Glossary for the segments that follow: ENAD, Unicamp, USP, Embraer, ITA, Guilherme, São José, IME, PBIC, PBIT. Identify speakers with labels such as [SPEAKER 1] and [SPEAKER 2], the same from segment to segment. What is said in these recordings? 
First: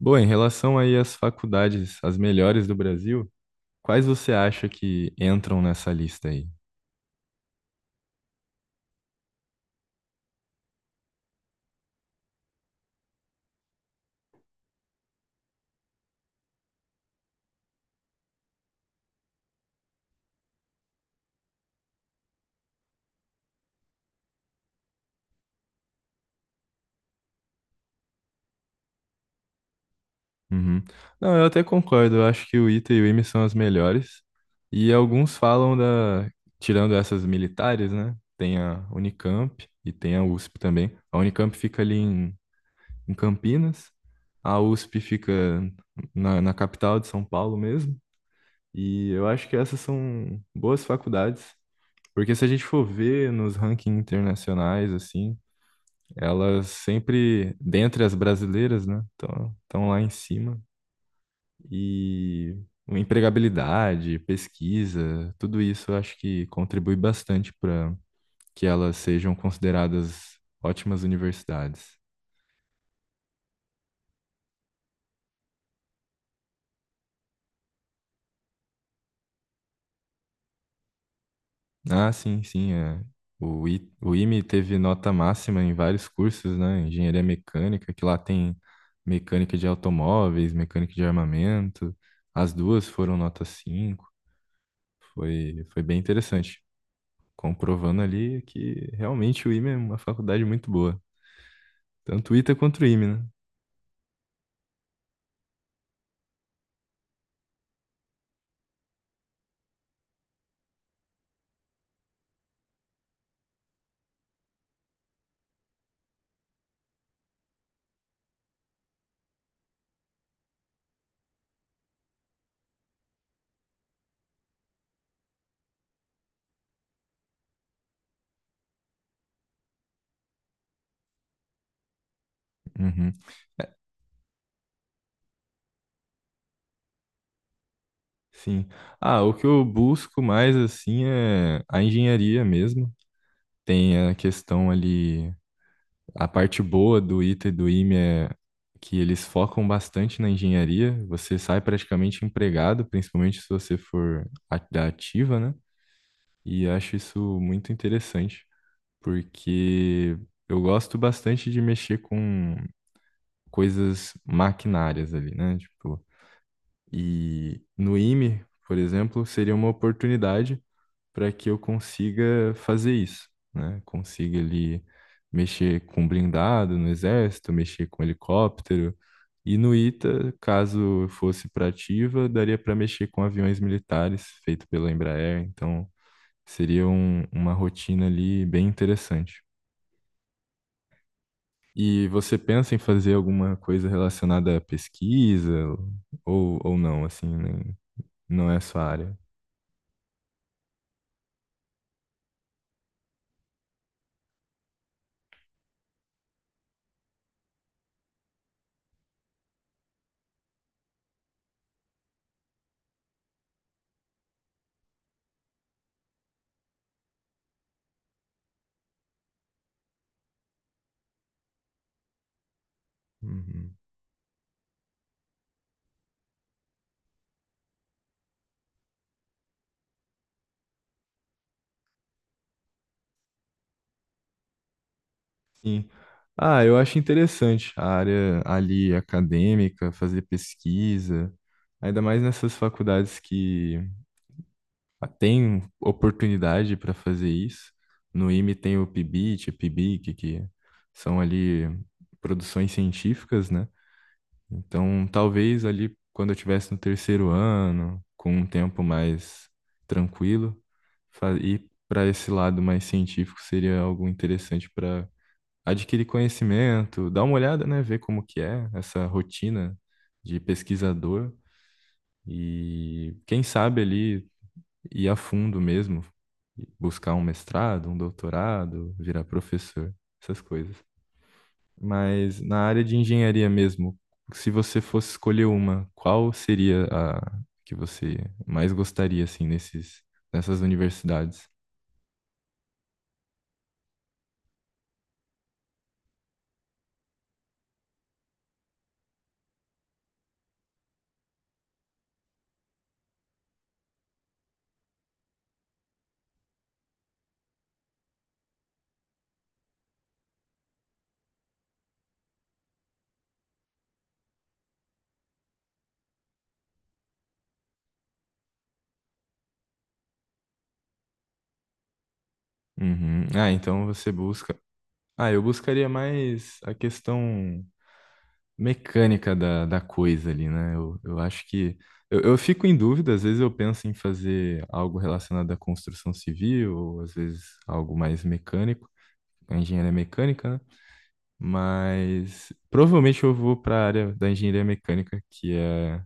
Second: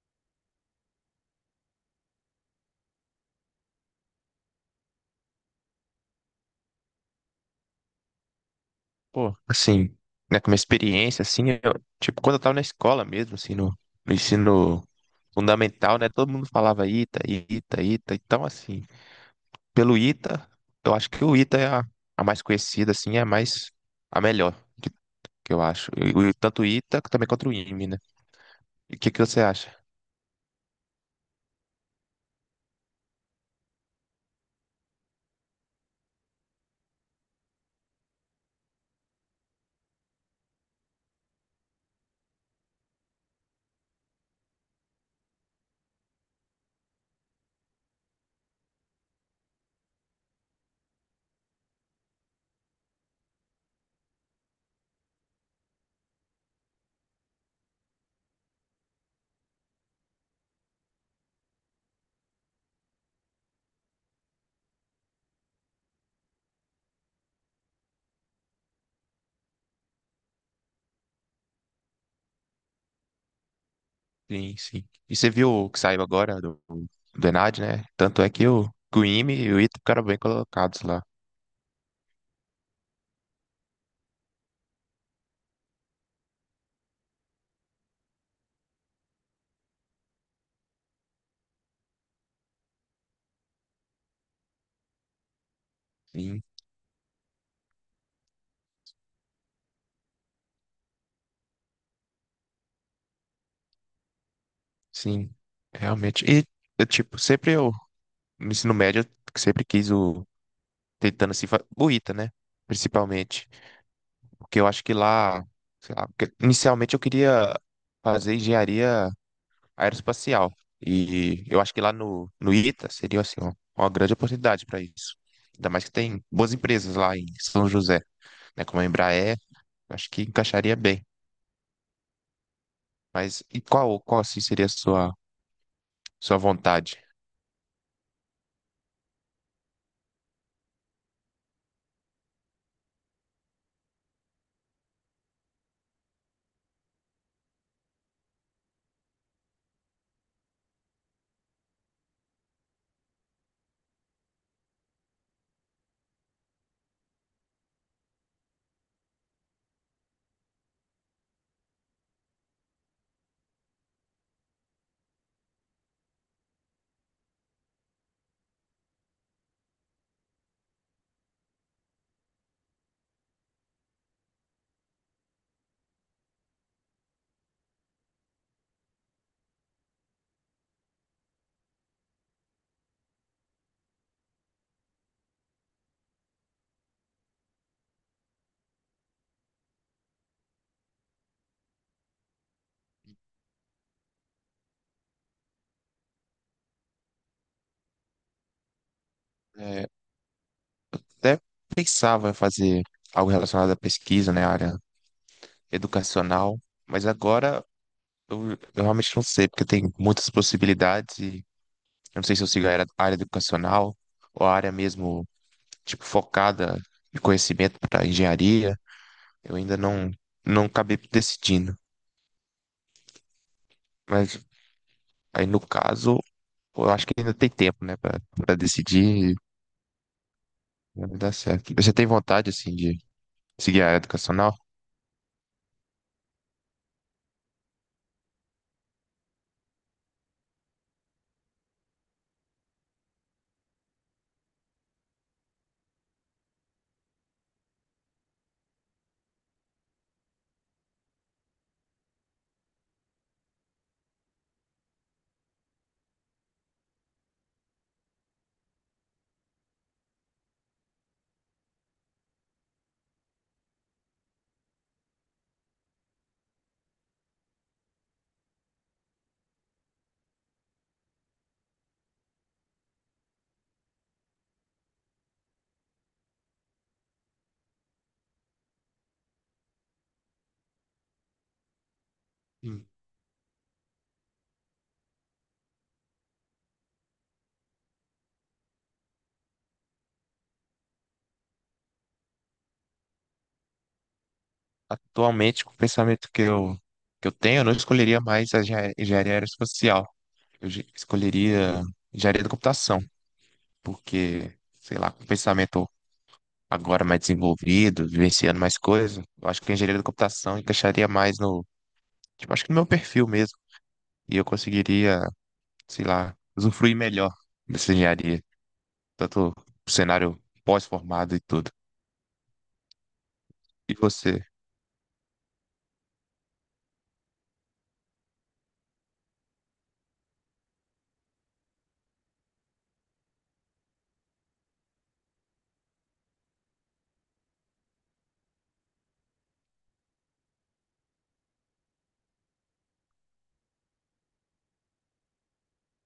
[SPEAKER 1] Bom, em relação aí às faculdades, as melhores do Brasil, quais você acha que entram nessa lista aí?
[SPEAKER 2] Pô, assim, né, com uma experiência, assim, tipo, quando eu tava na escola mesmo, assim, no ensino fundamental, né, todo mundo falava ITA, ITA, ITA, então, assim, pelo ITA, eu acho que o ITA é a mais conhecida, assim, é a mais, a melhor, que, que eu acho. Tanto o ITA também quanto o IME, né, e o que que você acha?
[SPEAKER 1] Uhum. Não, eu até concordo. Eu acho que o ITA e o IME são as melhores. E alguns falam da, tirando essas militares, né? Tem a Unicamp e tem a USP também. A Unicamp fica ali em Campinas. A USP fica na capital de São Paulo mesmo. E eu acho que essas são boas faculdades, porque se a gente for ver nos rankings internacionais, assim, elas sempre, dentre as brasileiras, né, estão lá em cima. E empregabilidade, pesquisa, tudo isso eu acho que contribui bastante para que elas sejam consideradas ótimas universidades.
[SPEAKER 2] Sim, sim, e você viu o que saiu agora do ENAD, né, tanto é que o IME e o ITA ficaram bem colocados lá,
[SPEAKER 1] Ah, sim, sim. É. O IME teve nota máxima em vários cursos, né? Engenharia mecânica, que lá tem mecânica de automóveis, mecânica de armamento. As duas foram nota 5. Foi bem
[SPEAKER 2] sim,
[SPEAKER 1] interessante, comprovando ali que realmente o IME é uma faculdade muito boa. Tanto o ITA quanto o IME, né?
[SPEAKER 2] sim, realmente, e, eu, tipo, sempre eu no ensino médio, eu sempre quis o. Tentando se. Fa- buita né? Principalmente. Porque eu acho que lá. Sei lá, porque inicialmente eu queria fazer engenharia aeroespacial. E eu acho que lá no ITA seria assim, ó, uma grande oportunidade para isso. Ainda mais que tem boas empresas lá em São José, né? Como a Embraer, eu acho que encaixaria bem.
[SPEAKER 1] Uhum,
[SPEAKER 2] Mas e qual assim seria a sua vontade?
[SPEAKER 1] sim. Ah, o que eu busco mais, assim, é a engenharia mesmo. Tem a questão ali. A parte boa do ITA e do IME é que eles focam bastante na engenharia. Você sai praticamente empregado, principalmente se você for da ativa, né? E acho isso muito interessante, porque eu gosto bastante de mexer com coisas maquinárias ali, né? Tipo, e no IME, por exemplo, seria uma oportunidade para que eu consiga fazer isso, né? Consiga ali mexer com blindado no exército, mexer com helicóptero. E no ITA, caso fosse para ativa, daria para mexer com aviões militares feito pela Embraer. Então, seria uma rotina ali bem interessante. E você pensa em fazer alguma coisa relacionada à pesquisa ou não, assim, não é a sua área?
[SPEAKER 2] É, até pensava em fazer algo relacionado à pesquisa, né? Área educacional, mas agora eu realmente não sei, porque tem muitas possibilidades e eu não sei se eu sigo a área educacional ou a área mesmo, tipo, focada de conhecimento para engenharia. Eu ainda não, não acabei decidindo,
[SPEAKER 1] Uhum.
[SPEAKER 2] mas aí no caso, eu acho que ainda tem tempo, né, para decidir e vai dar certo. Você tem vontade, assim, de seguir a área educacional?
[SPEAKER 1] Sim. Ah, eu acho interessante a área ali acadêmica, fazer pesquisa, ainda mais nessas faculdades que têm oportunidade para fazer isso. No IME tem o PBIT, PBIC, que são ali produções científicas, né? Então, talvez ali quando eu estivesse no terceiro ano, com um tempo mais tranquilo, ir para esse lado mais científico seria algo interessante adquirir conhecimento, dar uma olhada, né, ver como que é essa rotina de pesquisador e quem sabe ali ir a fundo mesmo, buscar um mestrado, um doutorado, virar professor, essas coisas. Mas na área
[SPEAKER 2] Sim.
[SPEAKER 1] de engenharia mesmo, se você fosse escolher uma, qual seria a que você mais gostaria assim nesses nessas universidades?
[SPEAKER 2] Atualmente, com o pensamento que eu tenho, eu não escolheria mais a engenharia aeroespacial. Escolheria engenharia da computação, porque, sei lá, com o pensamento agora mais desenvolvido, vivenciando mais coisas, eu acho que a engenharia da computação encaixaria mais no, tipo, acho que no meu perfil mesmo. E eu conseguiria, sei lá, usufruir melhor dessa engenharia, tanto o cenário pós-formado e tudo.
[SPEAKER 1] Uhum. Ah, então
[SPEAKER 2] E
[SPEAKER 1] você
[SPEAKER 2] você?
[SPEAKER 1] busca. Ah, eu buscaria mais a questão mecânica da coisa ali, né? Eu acho que. Eu fico em dúvida, às vezes eu penso em fazer algo relacionado à construção civil, ou às vezes algo mais mecânico, a engenharia mecânica, né? Mas provavelmente eu vou para a área da engenharia mecânica, que é.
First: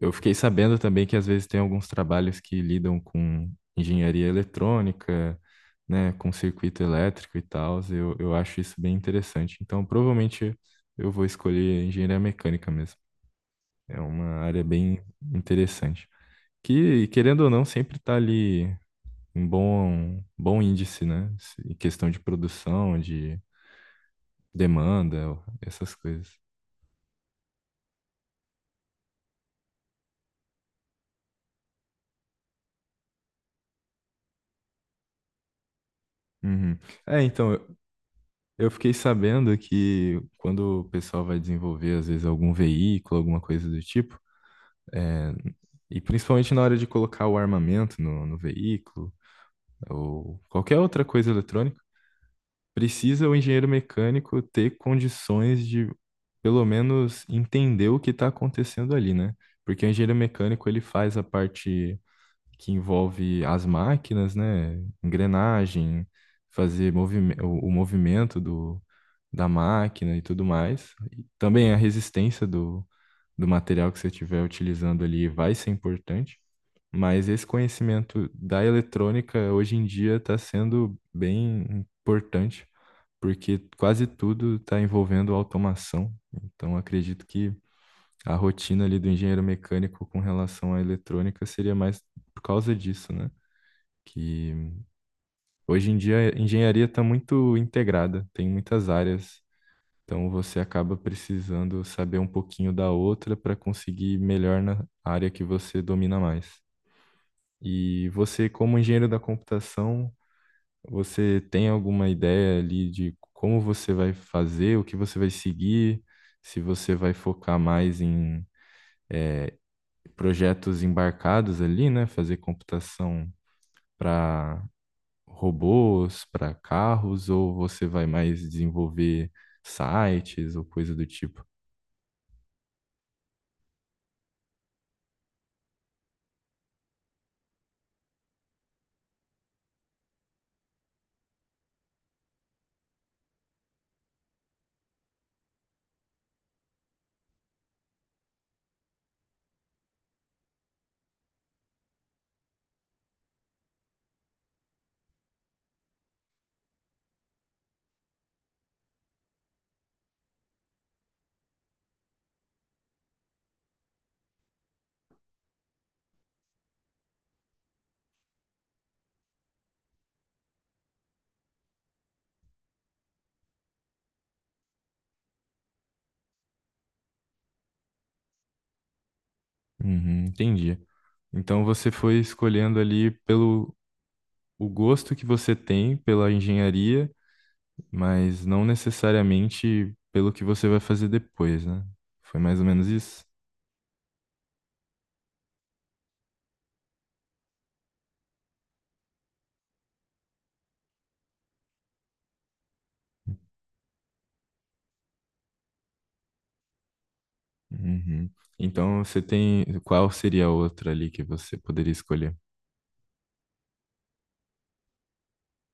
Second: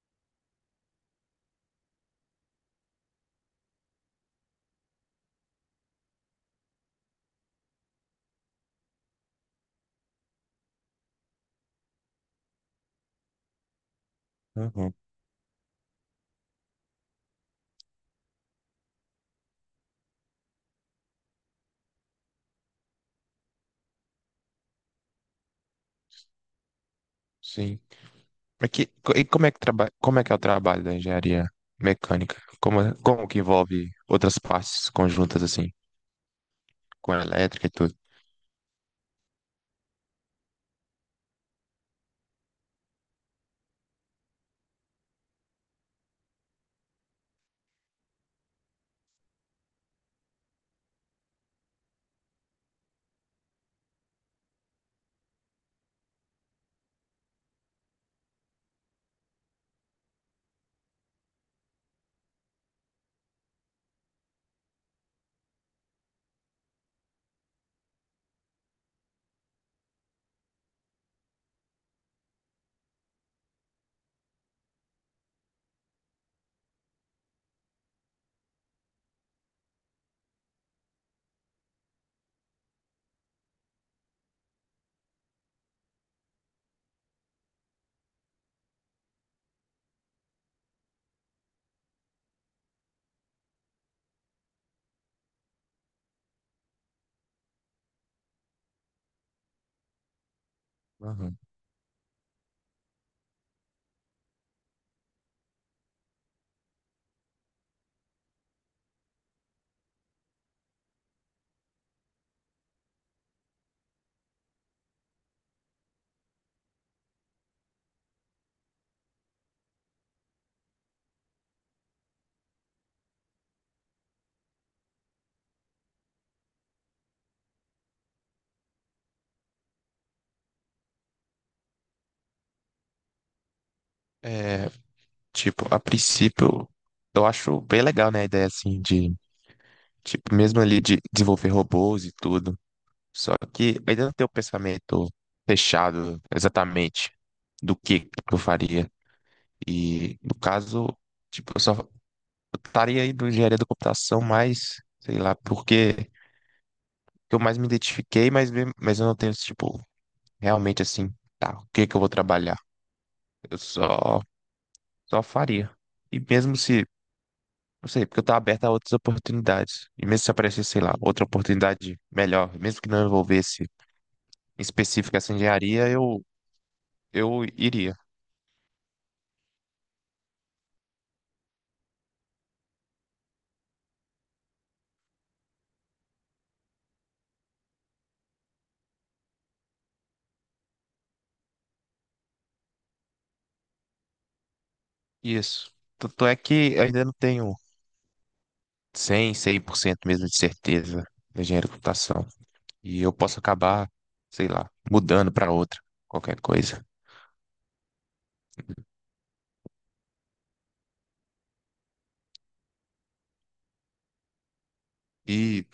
[SPEAKER 1] Eu fiquei sabendo também que às vezes tem alguns trabalhos que lidam com engenharia eletrônica, né, com circuito elétrico e tal. Eu acho isso bem interessante. Então, provavelmente eu vou escolher engenharia mecânica mesmo. É uma área
[SPEAKER 2] Uhum,
[SPEAKER 1] bem interessante. Que, querendo ou não, sempre está ali um bom, bom índice, né? Em questão de produção, de demanda, essas coisas.
[SPEAKER 2] sim. Mas e como é que trabalha, como é que é o trabalho da engenharia mecânica? Como que envolve outras partes conjuntas assim,
[SPEAKER 1] Uhum.
[SPEAKER 2] com a
[SPEAKER 1] É, então,
[SPEAKER 2] elétrica e
[SPEAKER 1] eu
[SPEAKER 2] tudo?
[SPEAKER 1] eu fiquei sabendo que quando o pessoal vai desenvolver, às vezes, algum veículo, alguma coisa do tipo, e principalmente na hora de colocar o armamento no veículo, ou qualquer outra coisa eletrônica, precisa o engenheiro mecânico ter condições de, pelo menos, entender o que está acontecendo ali, né? Porque o engenheiro mecânico ele faz a parte que envolve as máquinas, né? Engrenagem, fazer o movimento da máquina e tudo mais. E também a resistência do material que você estiver utilizando ali vai ser importante. Mas esse conhecimento da eletrônica hoje em dia está sendo bem importante, porque quase tudo está envolvendo automação. Então, acredito que a rotina ali do engenheiro mecânico com relação à eletrônica seria mais por causa disso, né? Que hoje em dia a engenharia está muito integrada, tem muitas áreas. Então, você acaba precisando saber um pouquinho da outra para conseguir melhor na área que você domina mais. E você, como engenheiro da computação, você tem alguma ideia ali de como você vai fazer, o que você vai seguir, se você vai focar mais em projetos embarcados ali, né? Fazer computação para robôs, para carros, ou você vai mais desenvolver sites ou coisa do tipo?
[SPEAKER 2] É, tipo, a princípio, eu acho bem legal, né, a ideia, assim, de, tipo, mesmo ali de desenvolver robôs e tudo. Só que eu ainda não tenho o pensamento fechado exatamente do que eu faria. E, no caso, tipo, eu estaria aí em engenharia da computação mais, sei lá, porque eu mais me identifiquei, mas eu não tenho, tipo, realmente, assim, tá, o que que eu vou trabalhar? Eu só, só faria. E mesmo se não sei, porque eu tô aberto a outras oportunidades. E mesmo se aparecesse, sei lá, outra oportunidade melhor, mesmo que não envolvesse em específico essa engenharia, eu iria.
[SPEAKER 1] Uhum, entendi. Então você foi escolhendo ali pelo o gosto que você tem pela engenharia mas não necessariamente pelo que você vai fazer depois, né? Foi mais ou menos isso?
[SPEAKER 2] Isso. Tanto é que eu ainda não tenho cem por cento mesmo de certeza da engenharia de computação. E eu posso acabar, sei lá, mudando para outra, qualquer coisa.
[SPEAKER 1] Uhum. Então você tem. Qual seria a outra ali que você poderia escolher?
[SPEAKER 2] E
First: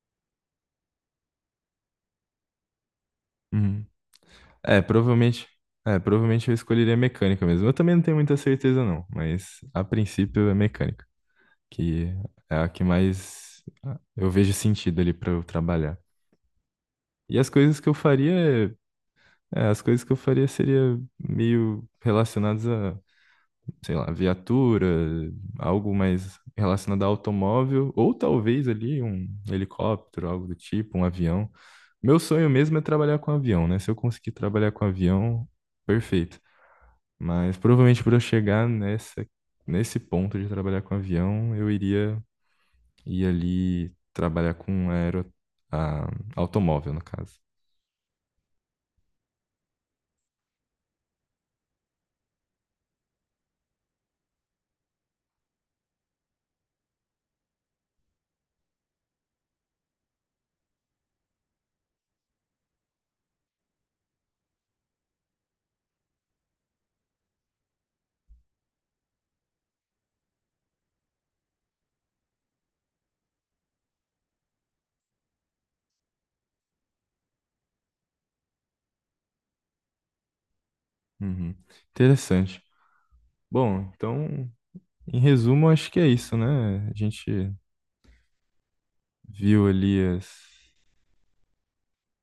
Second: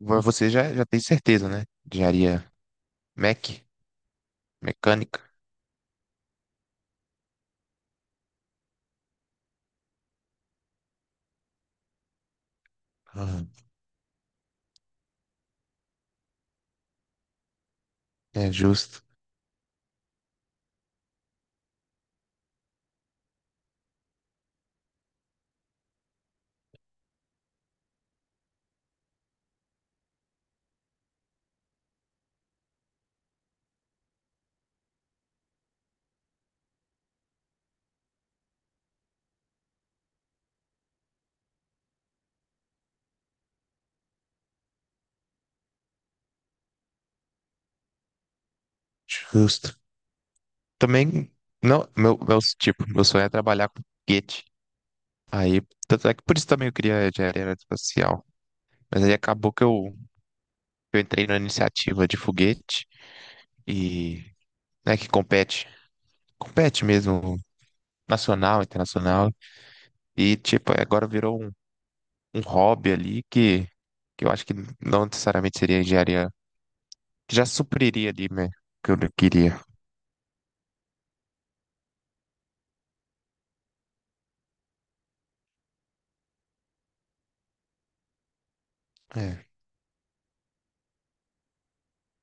[SPEAKER 2] você já tem certeza, né? Engenharia mec,
[SPEAKER 1] Uhum. É,
[SPEAKER 2] mecânica.
[SPEAKER 1] provavelmente. É, provavelmente eu escolheria mecânica mesmo. Eu também não tenho muita certeza, não, mas a princípio é mecânica, que é a que
[SPEAKER 2] Aham.
[SPEAKER 1] mais eu vejo sentido ali para eu trabalhar. E as coisas que eu
[SPEAKER 2] É
[SPEAKER 1] faria,
[SPEAKER 2] justo,
[SPEAKER 1] é, as coisas que eu faria seria meio relacionadas a sei lá, viatura, algo mais relacionado a automóvel, ou talvez ali um helicóptero, algo do tipo, um avião. Meu sonho mesmo é trabalhar com avião, né? Se eu conseguir trabalhar com avião, perfeito. Mas provavelmente para eu chegar nesse ponto de trabalhar com avião, eu iria ir ali trabalhar com aero, a- automóvel, no caso.
[SPEAKER 2] justo. Também, não, tipo, meu sonho é trabalhar com foguete. Aí, tanto é que por isso também eu queria engenharia aeroespacial. Mas aí acabou que eu entrei na iniciativa de foguete e, né, que compete, compete mesmo, nacional, internacional. E, tipo, agora virou um, um hobby ali que eu acho que não necessariamente seria engenharia, que já supriria ali, né, o que eu queria.
[SPEAKER 1] Uhum. Interessante. Bom, então, em resumo, acho que é isso, né? A gente viu ali as,